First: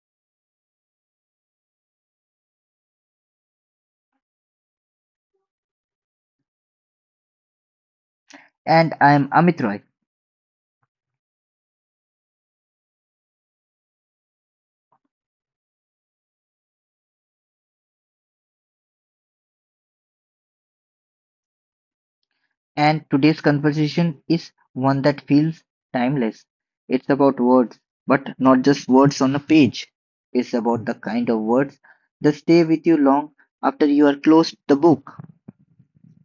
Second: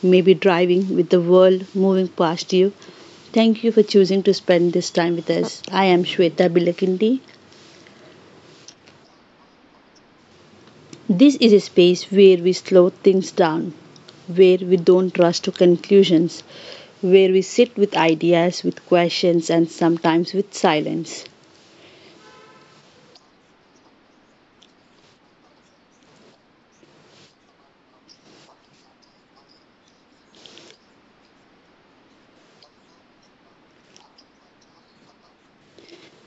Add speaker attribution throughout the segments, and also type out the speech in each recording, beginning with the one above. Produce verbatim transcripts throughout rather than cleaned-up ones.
Speaker 1: maybe driving with the world moving past you. Thank you for choosing to spend this time with us. I am Shweta Bilakindi.
Speaker 2: And I'm Amit Roy,
Speaker 1: This is a space where we slow things down, where we don't rush to conclusions, where we sit with ideas, with questions, and sometimes with silence.
Speaker 2: and today's conversation is one that feels timeless. It's about words, but not just words on a page. It's about the kind of words that stay with you long after you are closed the book.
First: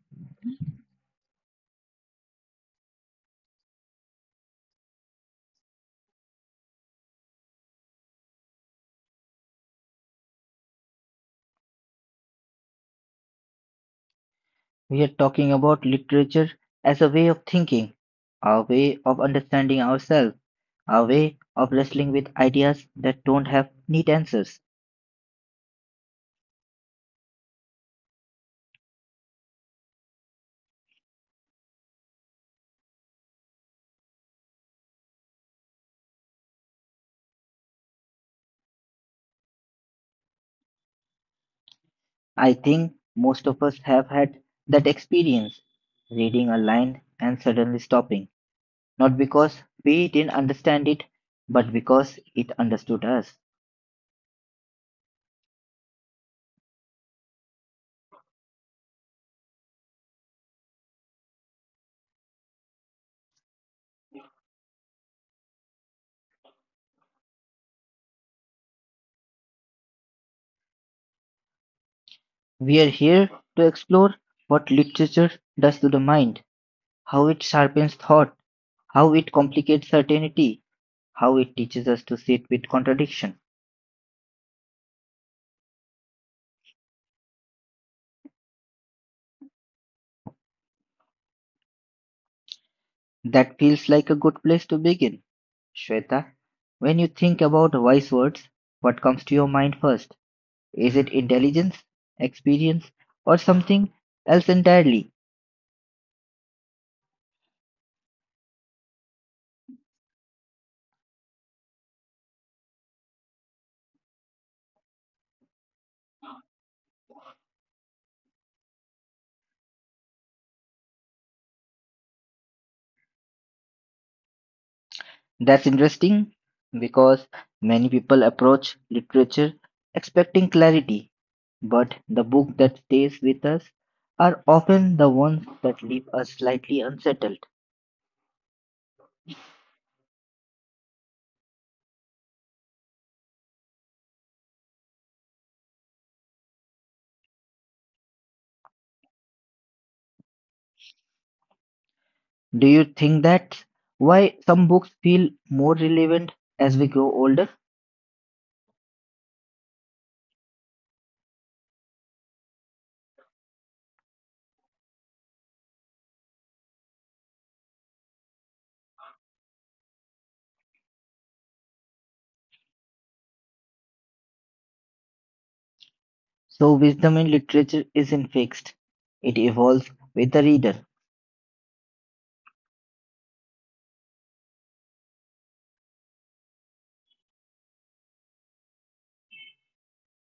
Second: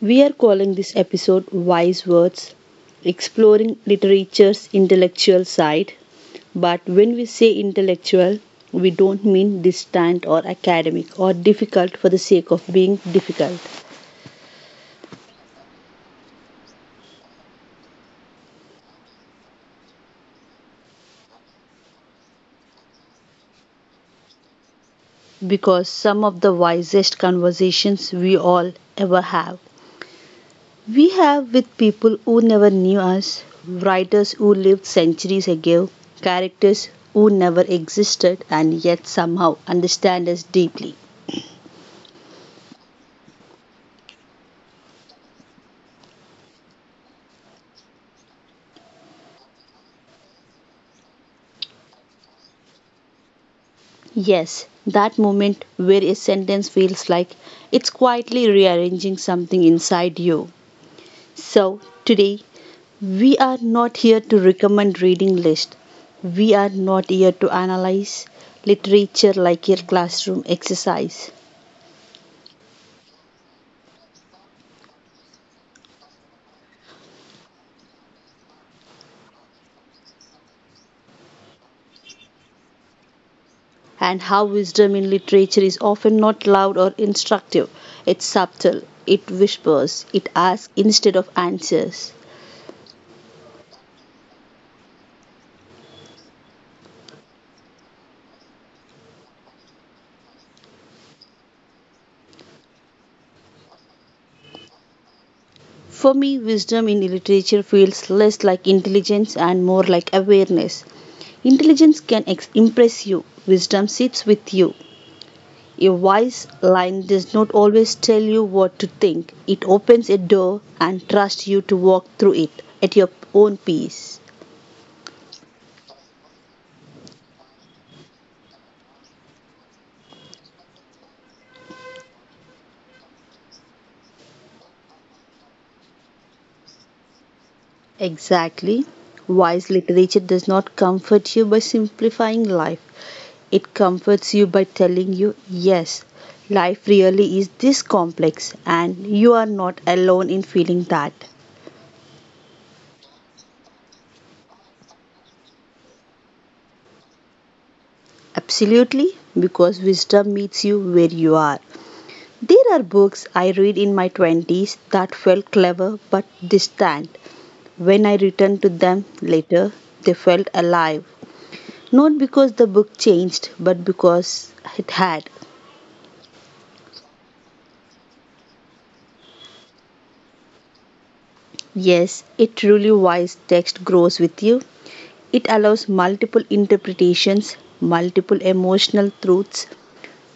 Speaker 1: We are calling this episode Wise Words, exploring literature's intellectual side. But when we say intellectual, we don't mean distant or academic or difficult for the sake of being difficult,
Speaker 2: We are talking about literature as a way of thinking, a way of understanding ourselves, a way of wrestling with ideas that don't have neat answers.
Speaker 1: because some of the wisest conversations we all ever have, we have with people who never knew us, writers who lived centuries ago, characters who never existed and yet somehow understand us deeply.
Speaker 2: I think most of us have had that experience reading a line and suddenly stopping, not because we didn't understand it, but because it understood us.
Speaker 1: Yes, that moment where a sentence feels like it's quietly rearranging something inside you. So, today we are not here to recommend reading list. We are not here to analyze literature like a classroom exercise
Speaker 2: We are here to explore what literature does to the mind, how it sharpens thought, how it complicates certainty, how it teaches us to sit with contradiction.
Speaker 1: and how wisdom in literature is often not loud or instructive. It's subtle. It whispers. It asks instead of answers.
Speaker 2: That feels like a good place to begin, Shweta. When you think about wise words, what comes to your mind first? Is it intelligence, experience, or something else entirely?
Speaker 1: For me, wisdom in literature feels less like intelligence and more like awareness. Intelligence can ex- impress you, wisdom sits with you. A wise line does not always tell you what to think, it opens a door and trusts you to walk through it at your own pace.
Speaker 2: That's interesting because many people approach literature expecting clarity, but the books that stays with us are often the ones that leave us slightly unsettled.
Speaker 1: Exactly. Wise literature does not comfort you by simplifying life. It comforts you by telling you, yes, life really is this complex and you are not alone in feeling that.
Speaker 2: Do you think that's why some books feel more relevant as we grow older?
Speaker 1: Absolutely, because wisdom meets you where you are. There are books I read in my twenties that felt clever but distant. When I returned to them later, they felt alive. Not because the book changed, but because it had.
Speaker 2: So, wisdom in literature isn't fixed, it evolves with the reader.
Speaker 1: Yes, a truly wise text grows with you. It allows multiple interpretations, multiple emotional truths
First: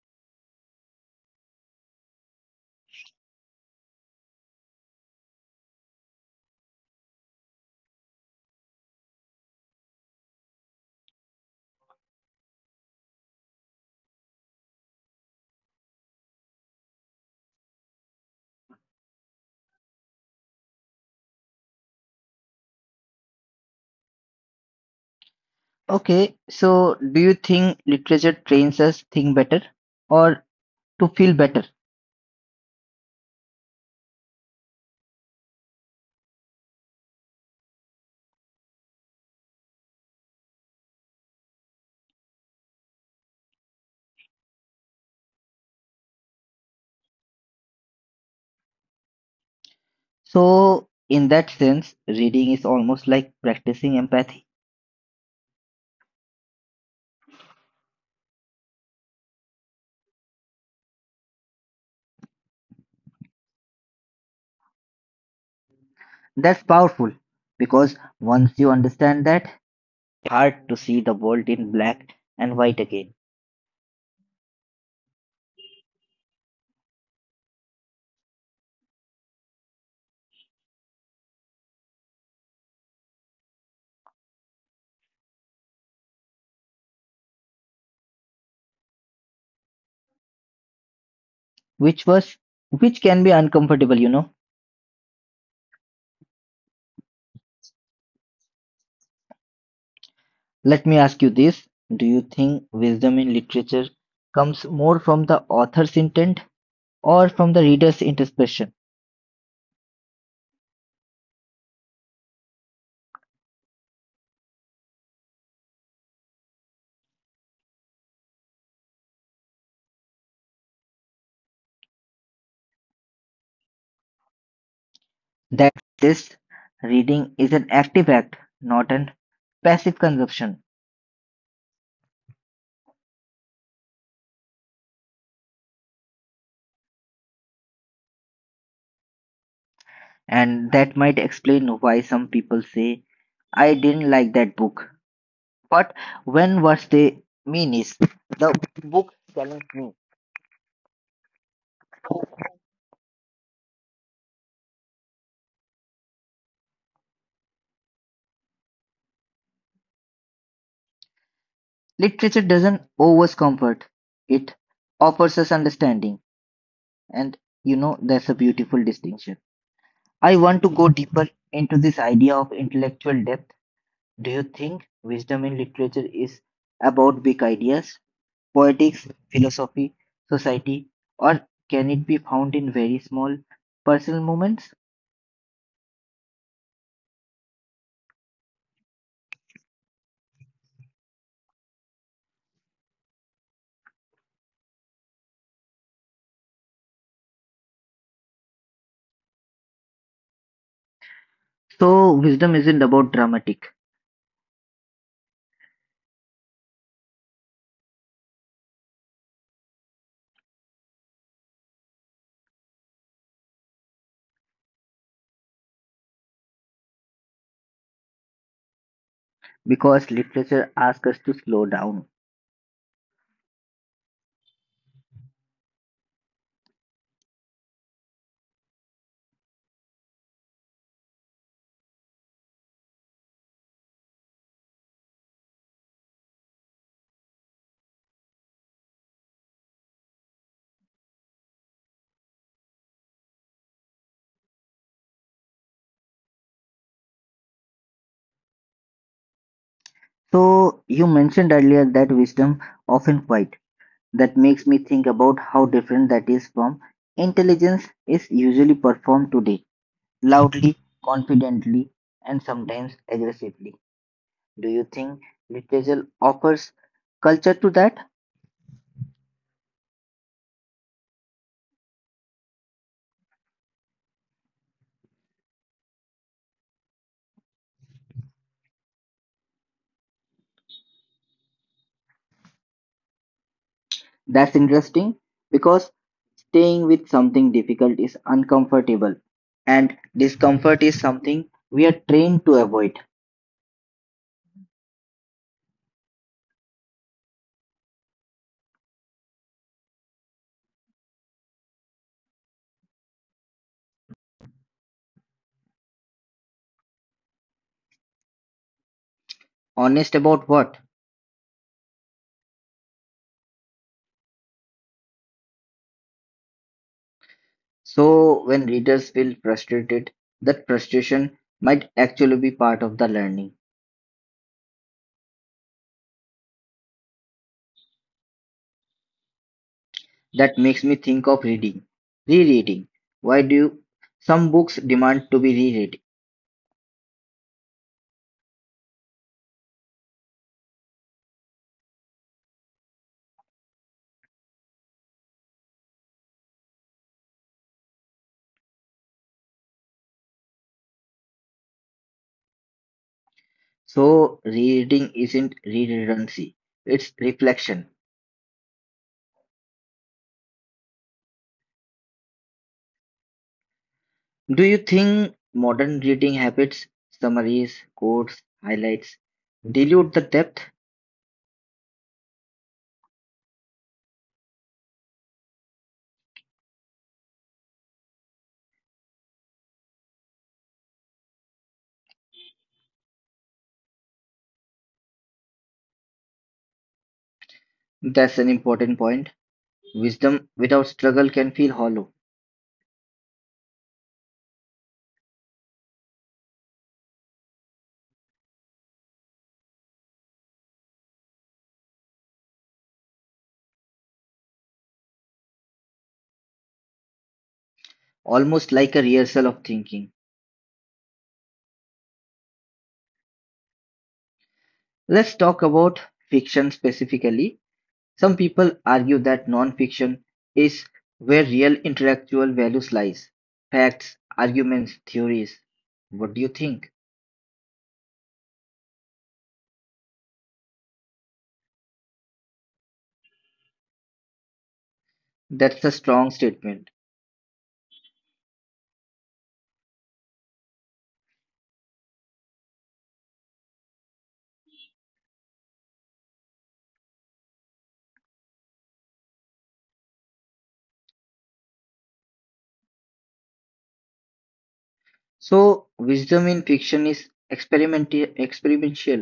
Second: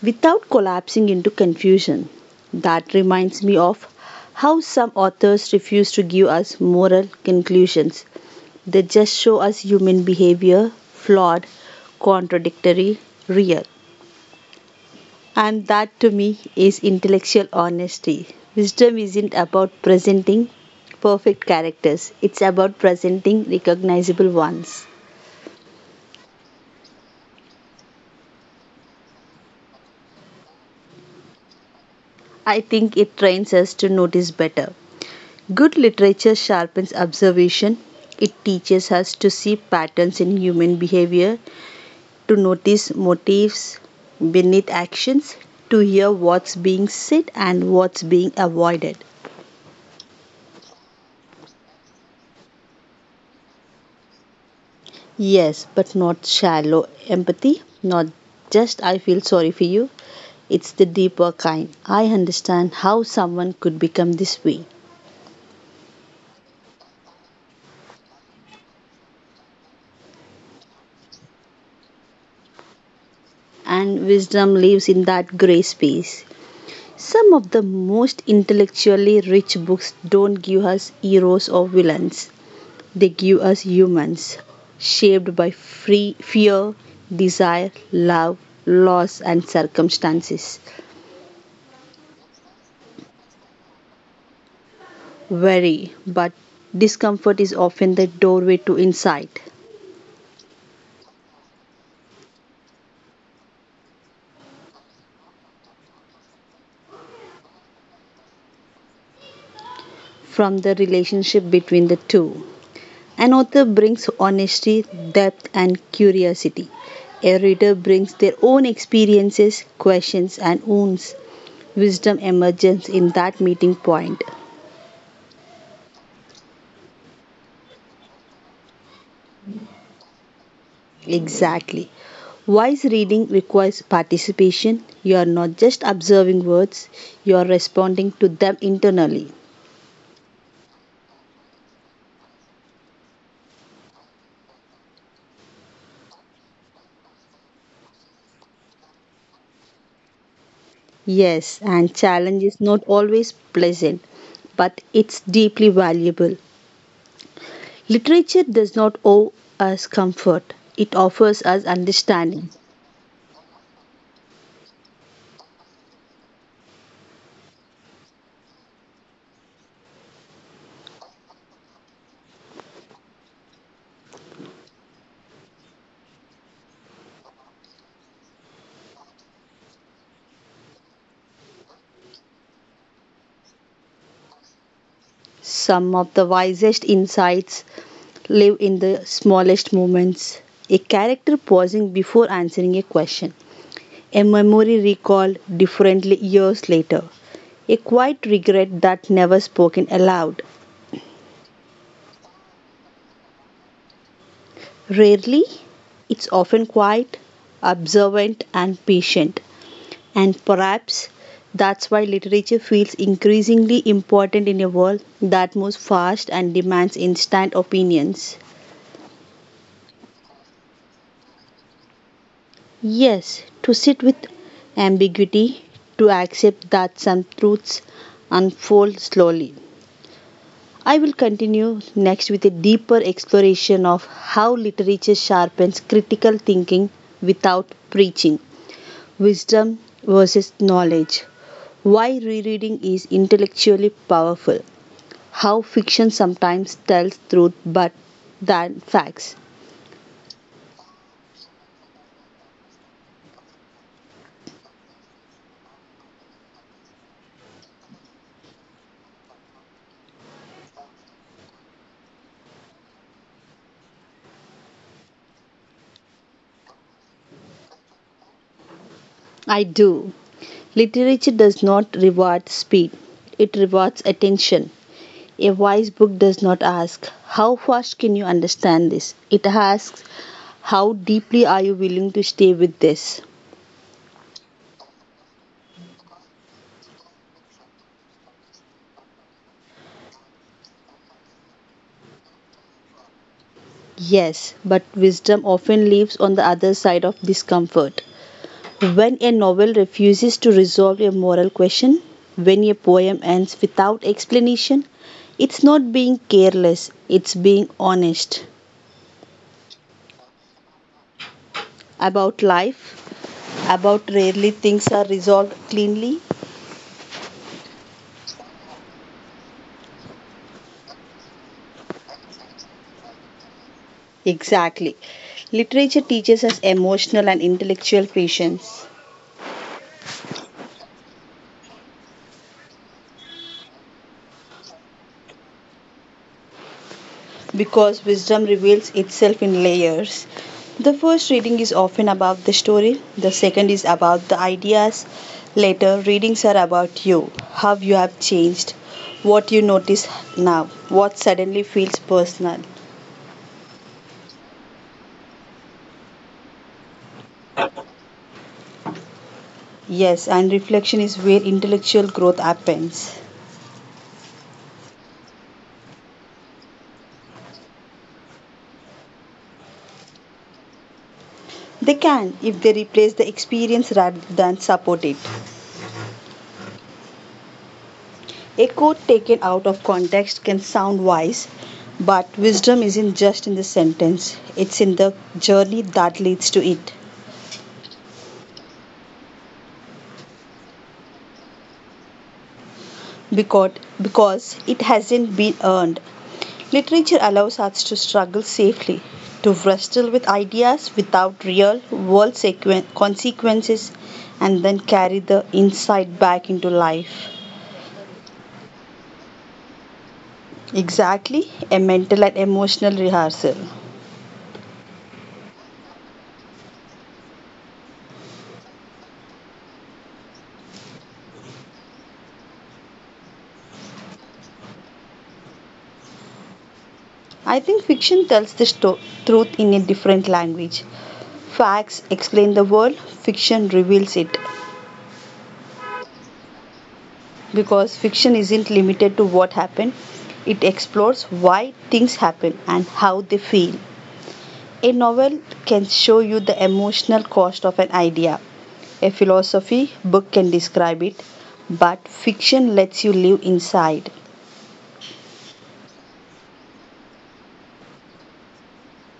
Speaker 1: without collapsing into confusion. That reminds me of how some authors refuse to give us moral conclusions. They just show us human behavior, flawed, contradictory, real. And that to me is intellectual honesty. Wisdom isn't about presenting perfect characters, it's about presenting recognizable ones.
Speaker 2: Okay, so do you think literature trains us think better or to feel better?
Speaker 1: I think it trains us to notice better. Good literature sharpens observation. It teaches us to see patterns in human behavior, to notice motives beneath actions, to hear what's being said and what's being avoided.
Speaker 2: So in that sense, reading is almost like practicing empathy.
Speaker 1: Yes, but not shallow empathy, not just I feel sorry for you. It's the deeper kind. I understand how someone could become this way.
Speaker 2: That's powerful because once you understand that, hard to see the world in black and white again,
Speaker 1: And wisdom lives in that gray space. Some of the most intellectually rich books don't give us heroes or villains. They give us humans, shaped by free fear, desire, love, loss, and circumstances.
Speaker 2: which was which can be uncomfortable, you know.
Speaker 1: Worry, but discomfort is often the doorway to insight
Speaker 2: Let me ask you this. Do you think wisdom in literature comes more from the author's intent or from the reader's interpretation?
Speaker 1: from the relationship between the two. An author brings honesty, depth, and curiosity. A reader brings their own experiences, questions, and wounds. Wisdom emerges in that meeting point.
Speaker 2: That this reading is an active act, not an passive consumption,
Speaker 1: Exactly. Wise reading requires participation. You are not just observing words, you are responding to them internally.
Speaker 2: and that might explain why some people say, I didn't like that book. But when what they mean is, the book challenged me.
Speaker 1: Yes, and challenge is not always pleasant, but it's deeply valuable. Literature does not owe us comfort, it offers us
Speaker 2: Literature
Speaker 1: understanding.
Speaker 2: doesn't owe comfort, it offers us understanding, and you know that's a beautiful distinction. I want to go deeper into this idea of intellectual depth. Do you think wisdom in literature is about big ideas politics, philosophy, society, or can it be found in very small personal moments?
Speaker 1: Some of the wisest insights live in the smallest moments. A character pausing before answering a question. A memory recalled differently years later. A quiet regret that never spoken aloud.
Speaker 2: So, wisdom isn't about dramatic
Speaker 1: Rarely, it's often quiet, observant, and patient. And perhaps that's why literature feels increasingly important in a world that moves fast and demands instant opinions.
Speaker 2: because literature asks us to slow down.
Speaker 1: Yes, to sit with ambiguity, to accept that some truths unfold slowly. I will continue next with a deeper exploration of how literature sharpens critical thinking without preaching, wisdom versus knowledge, why rereading is intellectually powerful, how fiction sometimes tells truth but than facts,
Speaker 2: So, you mentioned earlier that wisdom often quiet. That makes me think about how different that is from intelligence is usually performed today loudly, confidently, and sometimes aggressively. Do you think literature offers culture to that?
Speaker 1: I do. Literature does not reward speed, it rewards attention. A wise book does not ask, how fast can you understand this? It asks, how deeply are you willing to stay with this?
Speaker 2: That's interesting because staying with something difficult is uncomfortable, and discomfort is something we are trained to avoid.
Speaker 1: Yes, but wisdom often lives on the other side of discomfort. When a novel refuses to resolve a moral question, when a poem ends without explanation, it's not being careless, it's being honest
Speaker 2: Honest about what?
Speaker 1: about life, about rarely things are resolved cleanly?
Speaker 2: So, when readers feel frustrated, that frustration might actually be part of the learning.
Speaker 1: Exactly. Literature teaches us emotional and intellectual patience
Speaker 2: That makes me think of reading. Rereading. Why do some books demand to be reread?
Speaker 1: because wisdom reveals itself in layers. The first reading is often about the story, the second is about the ideas. Later, readings are about you, how you have changed, what you notice now, what suddenly feels personal.
Speaker 2: So, rereading isn't redundancy, it's reflection.
Speaker 1: Yes, and reflection is where intellectual growth happens.
Speaker 2: Do you think modern reading habits, summaries, quotes, highlights dilute the depth?
Speaker 1: They can if they replace the experience rather than support it. A quote taken out of context can sound wise, but wisdom isn't just in the sentence, it's in the journey that leads to it
Speaker 2: That's an important point. Wisdom without struggle can feel hollow,
Speaker 1: because, because it hasn't been earned. Literature allows us to struggle safely, to wrestle with ideas without real world sequen- consequences, and then carry the insight back into life.
Speaker 2: almost like a rehearsal of thinking.
Speaker 1: Exactly, a mental and emotional rehearsal.
Speaker 2: Let's talk about fiction specifically. Some people argue that non fiction is where real intellectual values lies facts, arguments, theories. What do you think?
Speaker 1: I think fiction tells the sto- truth in a different language. Facts explain the world, fiction reveals it.
Speaker 2: That's a strong statement.
Speaker 1: Because fiction isn't limited to what happened, it explores why things happen and how they feel. A novel can show you the emotional cost of an idea. A philosophy book can describe it, but fiction lets you live inside.
Speaker 2: So, wisdom in fiction is experimenti- experimental.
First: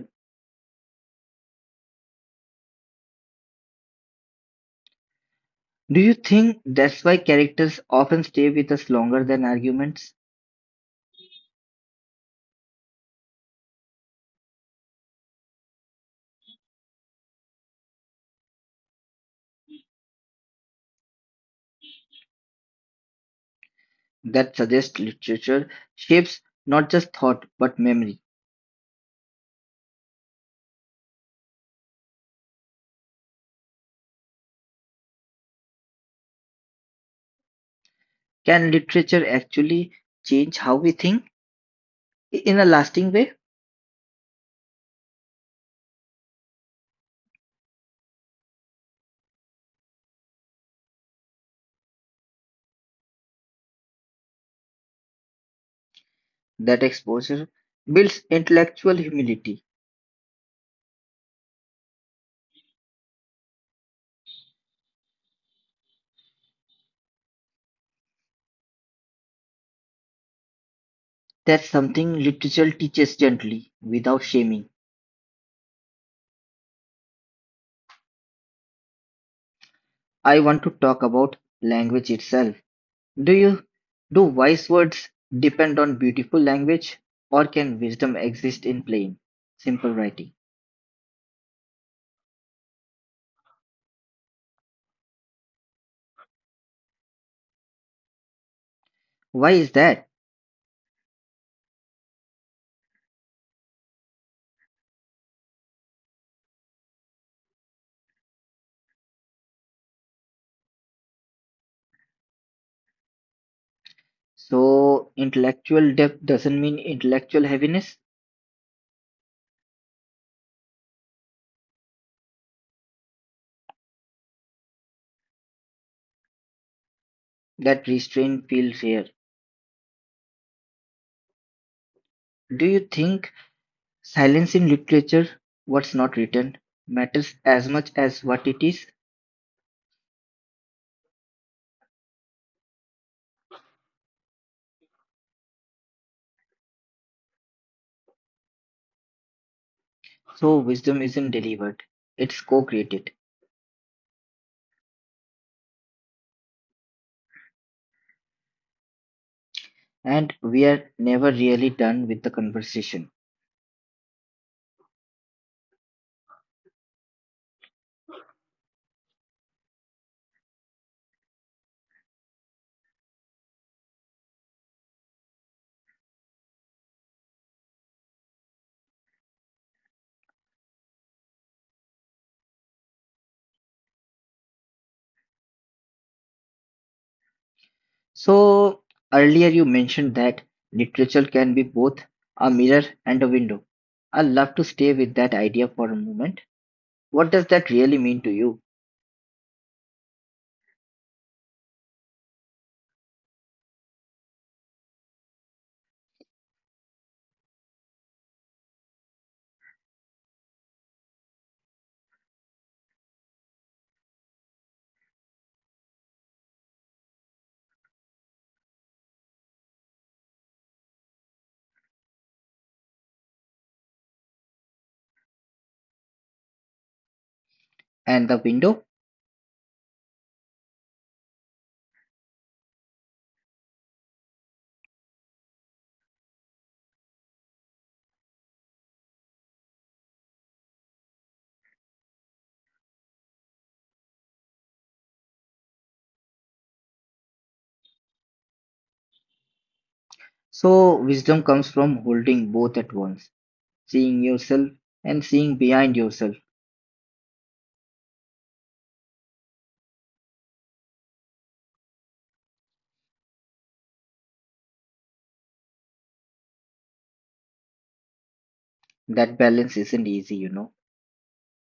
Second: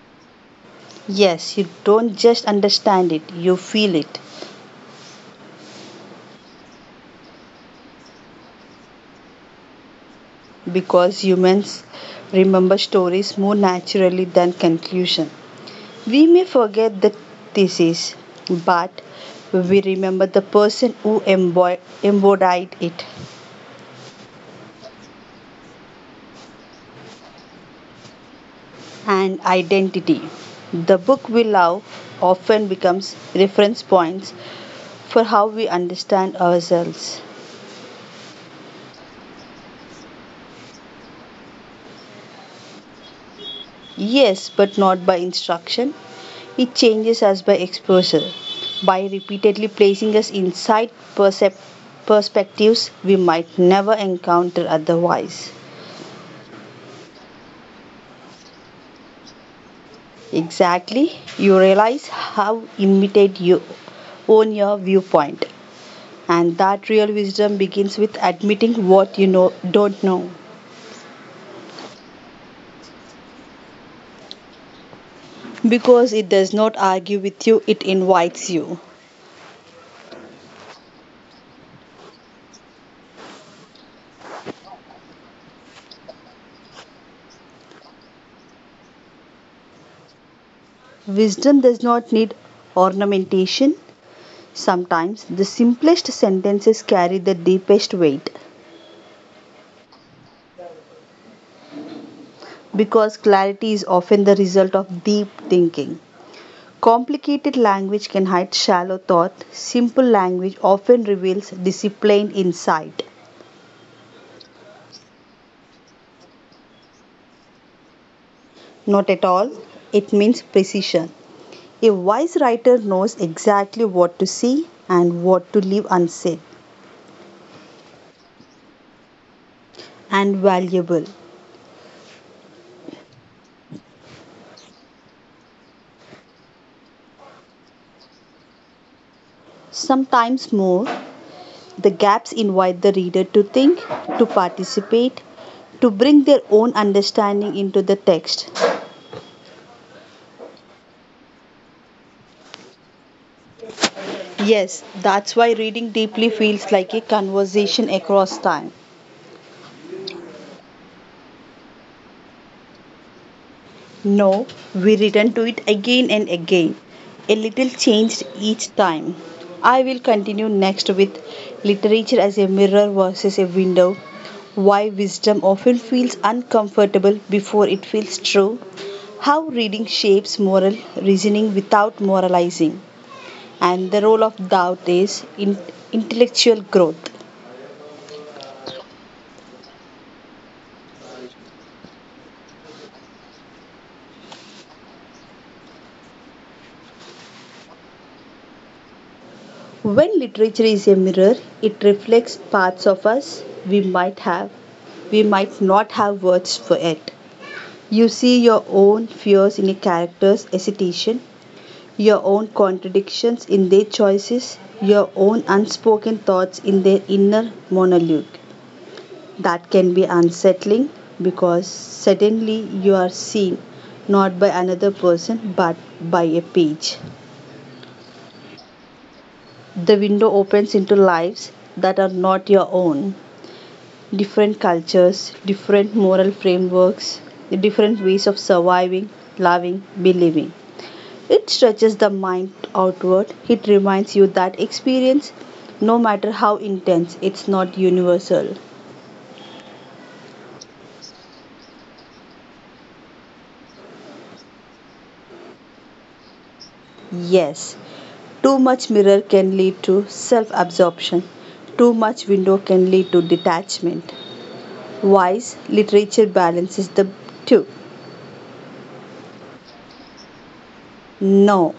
Speaker 1: Yes, you don't just understand it, you feel it.
Speaker 2: Do you think that's why characters often stay with us longer than arguments?
Speaker 1: Because humans remember stories more naturally than conclusion. We may forget the thesis, but we remember the person who embo- embodied it
Speaker 2: That suggests literature shapes not just thought but memory.
Speaker 1: and identity. The book we love often becomes reference points for how we understand ourselves.
Speaker 2: Can literature actually change how we think in a lasting way?
Speaker 1: Yes, but not by instruction, it changes us by exposure. By repeatedly placing us inside percep- perspectives we might never encounter otherwise.
Speaker 2: That exposure builds intellectual humility.
Speaker 1: Exactly, you realize how imitate you own your viewpoint. And that real wisdom begins with admitting what you know don't know.
Speaker 2: That's something literature teaches gently without shaming.
Speaker 1: Because it does not argue with you, it invites you.
Speaker 2: I want to talk about language itself. Do you do wise words depend on beautiful language or can wisdom exist in plain, simple writing?
Speaker 1: Wisdom does not need ornamentation. Sometimes the simplest sentences carry the deepest weight.
Speaker 2: Why is that?
Speaker 1: Because clarity is often the result of deep thinking. Complicated language can hide shallow thought. Simple language often reveals disciplined insight.
Speaker 2: So, intellectual depth doesn't mean intellectual heaviness?
Speaker 1: Not at all, it means precision. A wise writer knows exactly what to say and what to leave unsaid
Speaker 2: That restraint feels fair.
Speaker 1: and valuable.
Speaker 2: Do you think silence in literature, what's not written, matters as much as what it is?
Speaker 1: Sometimes more, the gaps invite the reader to think, to participate, to bring their own understanding into the text.
Speaker 2: So, wisdom isn't delivered, it's co created,
Speaker 1: Yes, that's why reading deeply feels like a conversation across time.
Speaker 2: and we are never really done with the conversation.
Speaker 1: No, we return to it again and again, a little changed each time. I will continue next with literature as a mirror versus a window. Why wisdom often feels uncomfortable before it feels true. How reading shapes moral reasoning without moralizing. And the role of doubt is in intellectual growth.
Speaker 2: So, earlier you mentioned that literature can be both a mirror and a window. I'd love to stay with that idea for a moment. What does that really mean to you?
Speaker 1: When literature is a mirror, it reflects parts of us we might have, we might not have words for it. You see your own fears in a character's hesitation, your own contradictions in their choices, your own unspoken thoughts in their inner monologue. That can be unsettling because suddenly you are seen not by another person but by a page.
Speaker 2: And the window.
Speaker 1: The window opens into lives that are not your own. Different cultures, different moral frameworks, different ways of surviving, loving, believing. It stretches the mind outward. It reminds you that experience, no matter how intense, it's not universal.
Speaker 2: So, wisdom comes from holding both at once, seeing yourself and seeing behind yourself.
Speaker 1: Yes, too much mirror can lead to self absorption, too much window can lead to detachment. Wise literature balances the two.
Speaker 2: That balance isn't easy, you know.
Speaker 1: No,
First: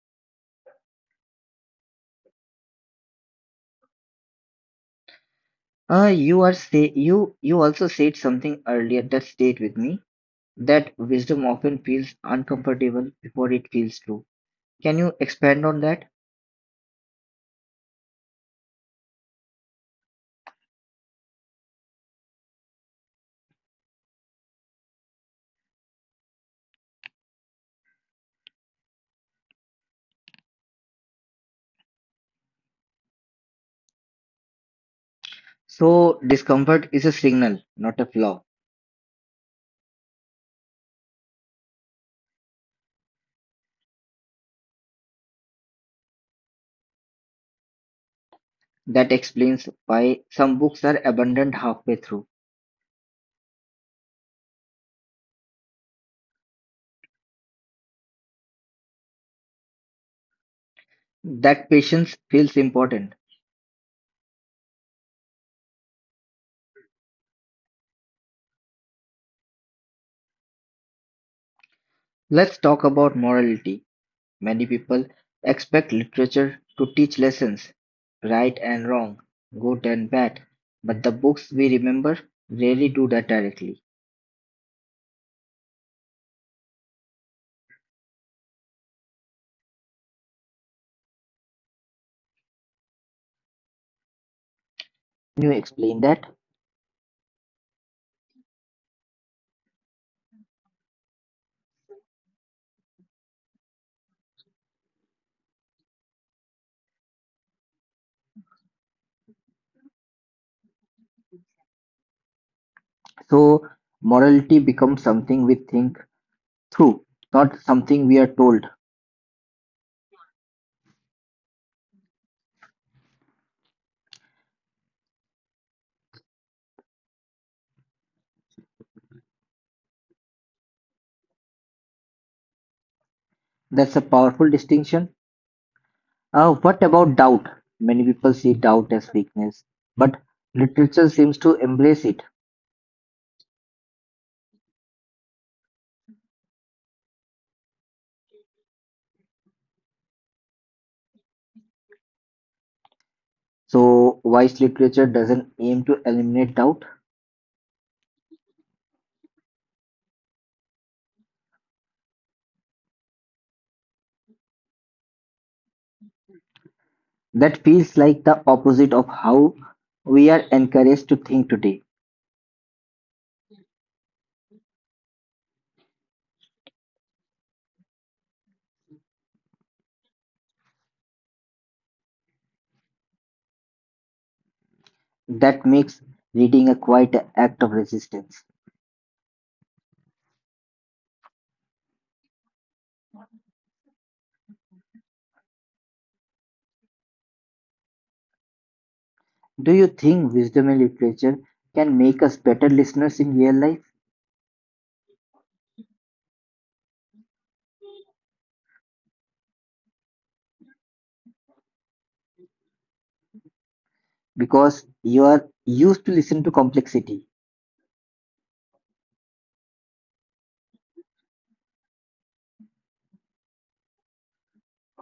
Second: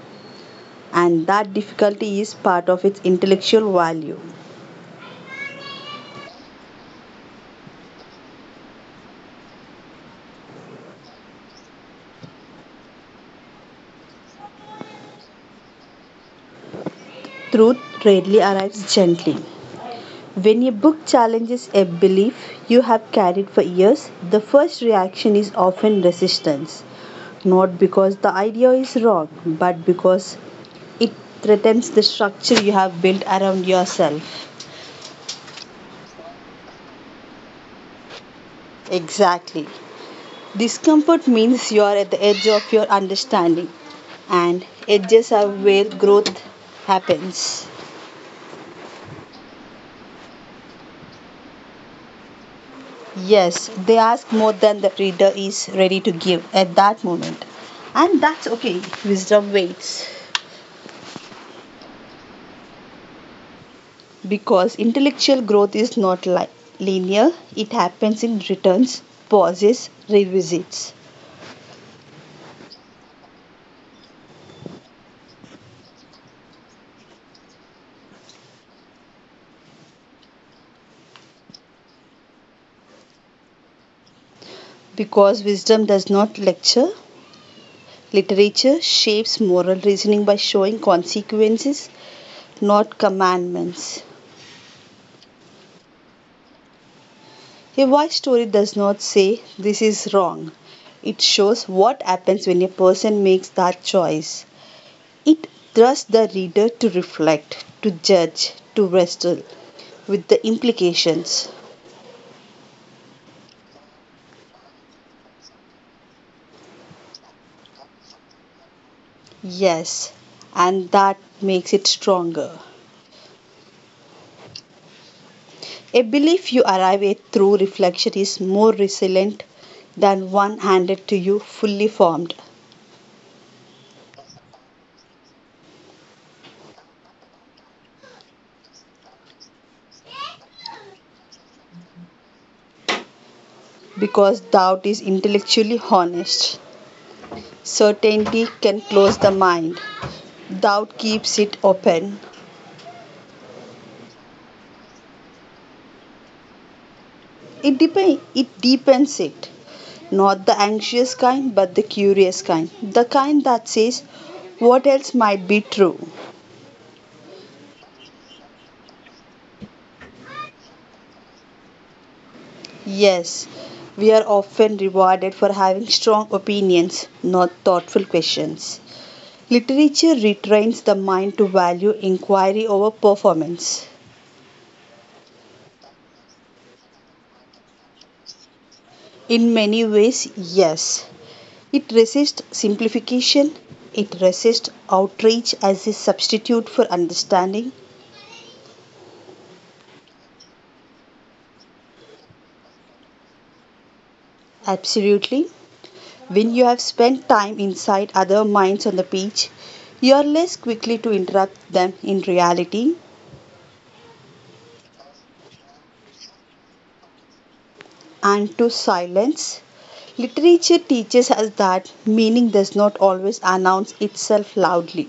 Speaker 1: and that difficulty is part of its intellectual value.
Speaker 2: Uh, you are say you you also said something earlier that stayed with me that wisdom often feels uncomfortable before it feels true. Can you expand on that?
Speaker 1: Truth rarely arrives gently. When a book challenges a belief you have carried for years, the first reaction is often resistance. Not because the idea is wrong, but because it threatens the structure you have built around yourself.
Speaker 2: So, discomfort is a signal, not a flaw.
Speaker 1: Exactly. Discomfort means you are at the edge of your understanding, and edges are where growth happens.
Speaker 2: That explains why some books are abandoned halfway through.
Speaker 1: Yes, they ask more than the reader is ready to give at that moment. And that's okay, wisdom waits.
Speaker 2: That patience feels important.
Speaker 1: Because intellectual growth is not li- linear, it happens in returns, pauses, revisits.
Speaker 2: Let's talk about morality. Many people expect literature to teach lessons, right and wrong, good and bad, but the books we remember rarely do that directly.
Speaker 1: Because wisdom does not lecture, literature shapes moral reasoning by showing consequences, not commandments.
Speaker 2: Can you explain that?
Speaker 1: A wise story does not say this is wrong. It shows what happens when a person makes that choice. It thrusts the reader to reflect, to judge, to wrestle with the implications.
Speaker 2: So, morality becomes something we think through, not something we are told.
Speaker 1: Yes, and that makes it stronger. A belief you arrive at through reflection is more resilient than one handed to you fully formed
Speaker 2: That's a powerful distinction. Uh, what about doubt? Many people see doubt as weakness, but literature seems to embrace it.
Speaker 1: because doubt is intellectually honest. Certainty can close the mind, doubt keeps it open.
Speaker 2: So, wise literature doesn't aim to eliminate doubt.
Speaker 1: It, dep- it deepens it. Not the anxious kind, but the curious kind. The kind that says, what else might be true?
Speaker 2: That feels like the opposite of how we are encouraged to think today.
Speaker 1: Yes, we are often rewarded for having strong opinions, not thoughtful questions. Literature retrains the mind to value inquiry over performance.
Speaker 2: That makes reading a quite an act of resistance.
Speaker 1: In many ways, yes. It resists simplification, it resists outrage as a substitute for understanding.
Speaker 2: Do you think wisdom in literature can make us better listeners in real life?
Speaker 1: Absolutely, when you have spent time inside other minds on the beach, you are less quickly to interrupt them in reality
Speaker 2: Because you are used to listen to complexity.
Speaker 1: and to silence. Literature teaches us that meaning does not always announce itself loudly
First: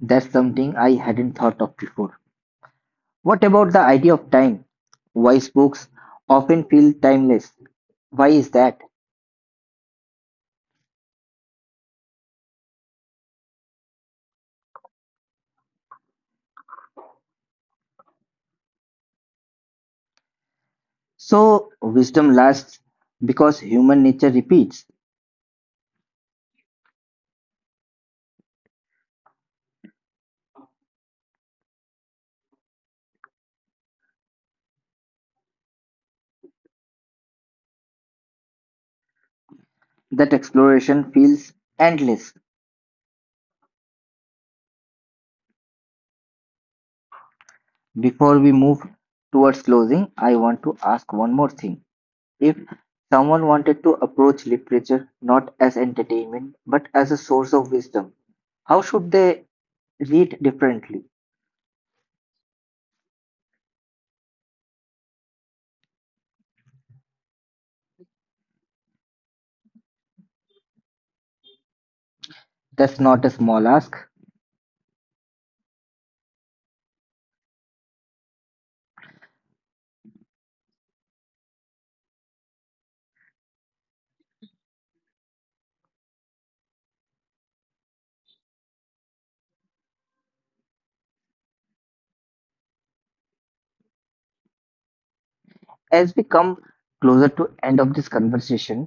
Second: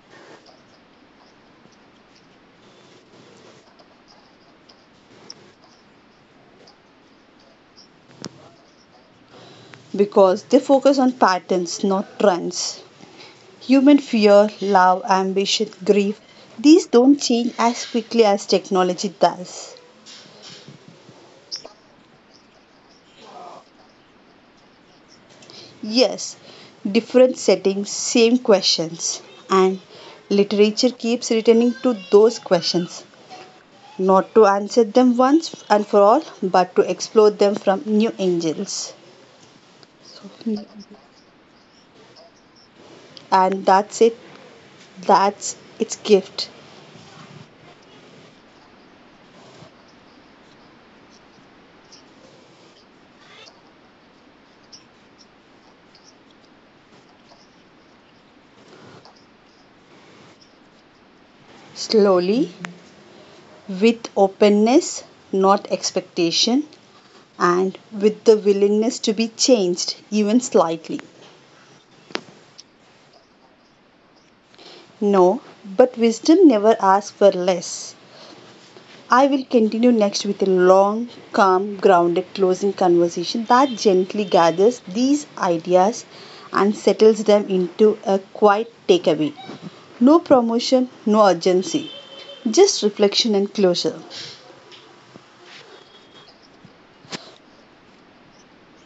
Speaker 2: That's something I hadn't thought of before. What about the idea of time? Wise books often feel timeless. Why is that?
Speaker 1: because they focus on patterns, not trends. Human fear, love, ambition, grief, these don't change as quickly as technology does.
Speaker 2: So, wisdom lasts because human nature repeats.
Speaker 1: Yes, different settings, same questions, and literature keeps returning to those questions, not to answer them once and for all, but to explore them from new angles.
Speaker 2: That exploration feels endless.
Speaker 1: And that's it, that's its gift.
Speaker 2: Before we move towards closing, I want to ask one more thing. If someone wanted to approach literature not as entertainment but as a source of wisdom, how should they read differently?
Speaker 1: Slowly, with openness, not expectation, and with the willingness to be changed, even slightly.
Speaker 2: That's not a small ask.
Speaker 1: No, but wisdom never asks for less. I will continue next with a long, calm, grounded closing conversation that gently gathers these ideas and settles them into a quiet takeaway. No promotion, no urgency, just reflection and closure.
Speaker 2: As we come closer to end of this conversation,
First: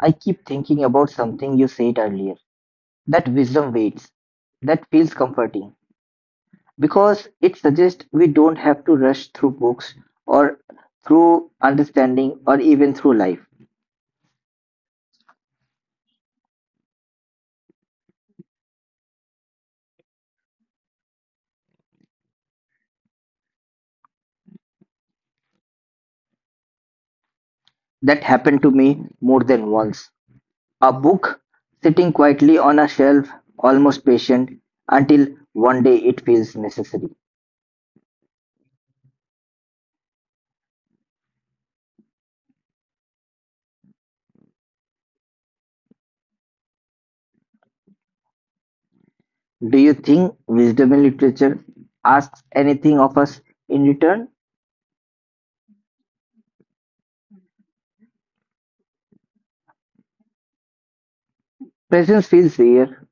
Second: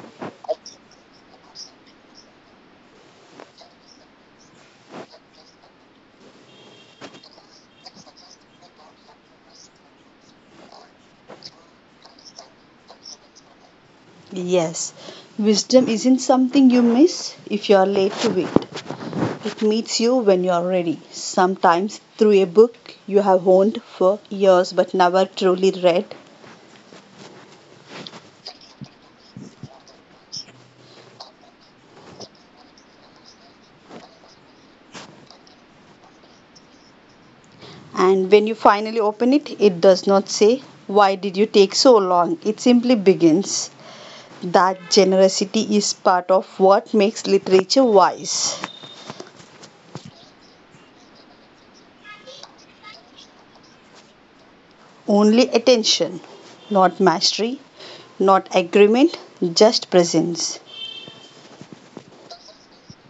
Speaker 2: I keep thinking about something you said earlier. That wisdom waits. That feels comforting, because it suggests we don't have to rush through books or through understanding or even through life.
Speaker 1: Yes, wisdom isn't something you miss if you are late to it. It meets you when you are ready, sometimes through a book you have owned for years but never truly read.
Speaker 2: That happened to me more than once. A book sitting quietly on a shelf, almost patient, until one day it feels necessary.
Speaker 1: And when you finally open it, it does not say, why did you take so long? It simply begins. That generosity is part of what makes literature wise.
Speaker 2: Do you think wisdom in literature asks anything of us in return?
Speaker 1: Only attention, not mastery, not agreement, just presence.
Speaker 2: Presence feels rare.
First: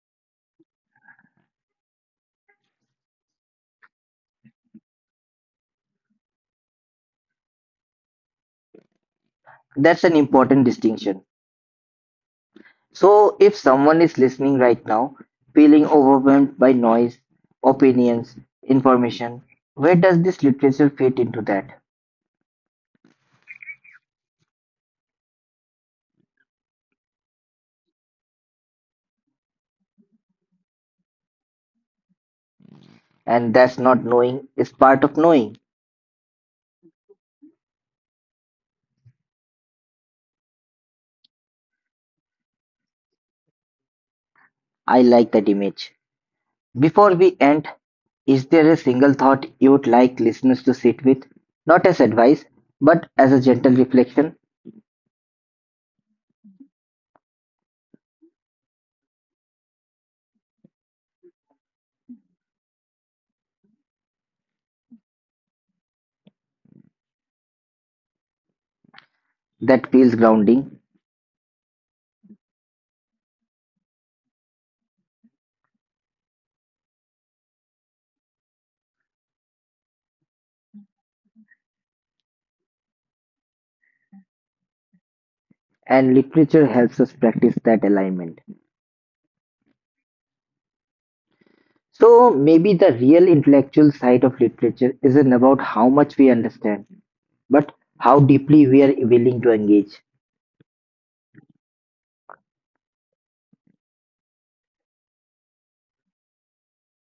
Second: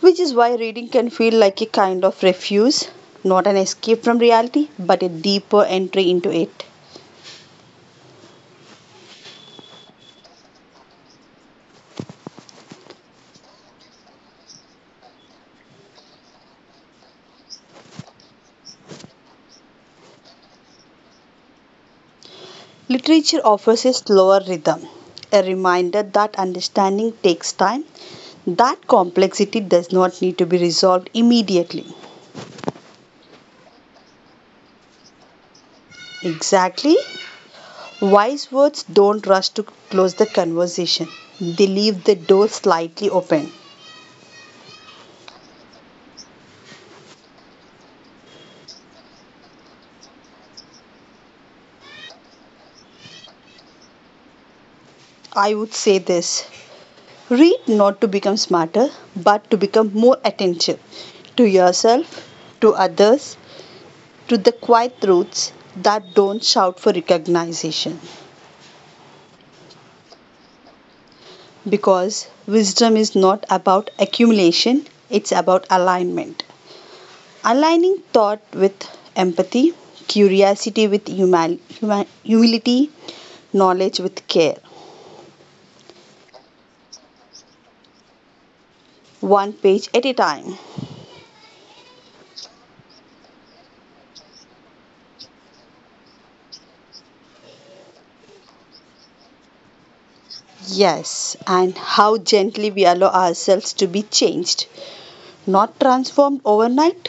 Speaker 1: Which is why reading can feel like a kind of refuge, not an escape from reality, but a deeper entry into it.
Speaker 2: That's an important distinction. So, if someone is listening right now, feeling overwhelmed by noise, opinions, information, where does this literature fit into that?
Speaker 1: Literature offers a slower rhythm, a reminder that understanding takes time, that complexity does not need to be resolved immediately.
Speaker 2: And that's not knowing is part of knowing.
Speaker 1: Exactly. Wise words don't rush to close the conversation, they leave the door slightly open.
Speaker 2: I like that image. Before we end, is there a single thought you would like listeners to sit with? Not as advice, but as a gentle reflection
Speaker 1: I would say this read not to become smarter, but to become more attentive to yourself, to others, to the quiet truths that don't shout for recognition.
Speaker 2: that feels grounding,
Speaker 1: Because wisdom is not about accumulation, it's about alignment. Aligning thought with empathy, curiosity with huma- huma- humility, knowledge with care,
Speaker 2: and literature helps us practice that alignment.
Speaker 1: one page at a time.
Speaker 2: So maybe the real intellectual side of literature isn't about how much we understand, but how deeply we are willing to engage.
Speaker 1: Yes, and how gently we allow ourselves to be changed, not transformed overnight,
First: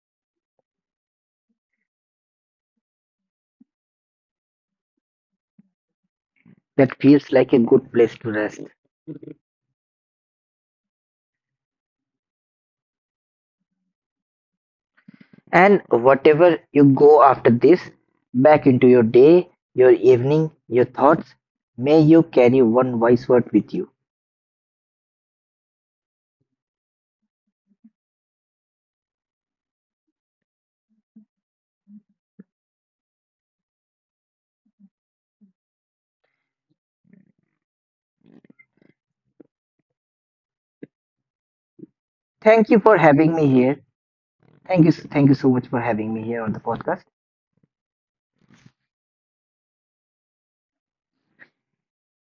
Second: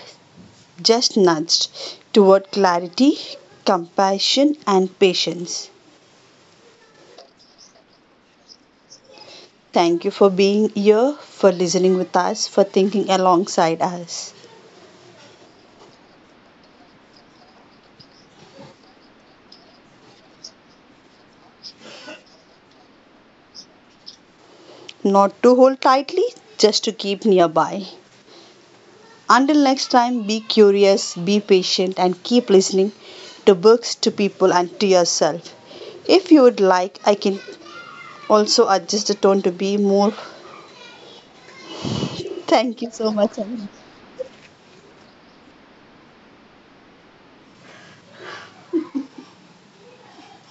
Speaker 1: just nudged toward clarity, compassion, and patience.
Speaker 2: That feels like a good place to rest.
Speaker 1: Thank you for being here, for listening with us, for thinking alongside us.
Speaker 2: And whatever you go after this, back into your day, your evening, your thoughts, may you carry one wise word with you.
Speaker 1: Not to hold tightly, just to keep nearby. Until next time, be curious, be patient, and keep listening to books, to people, and to yourself. If you would like, I can also adjust the tone to be more.
Speaker 2: Thank
Speaker 1: Thank
Speaker 2: you
Speaker 1: you
Speaker 2: for
Speaker 1: so
Speaker 2: having
Speaker 1: much.
Speaker 2: me here. Thank you, thank you so much for having me here on the podcast.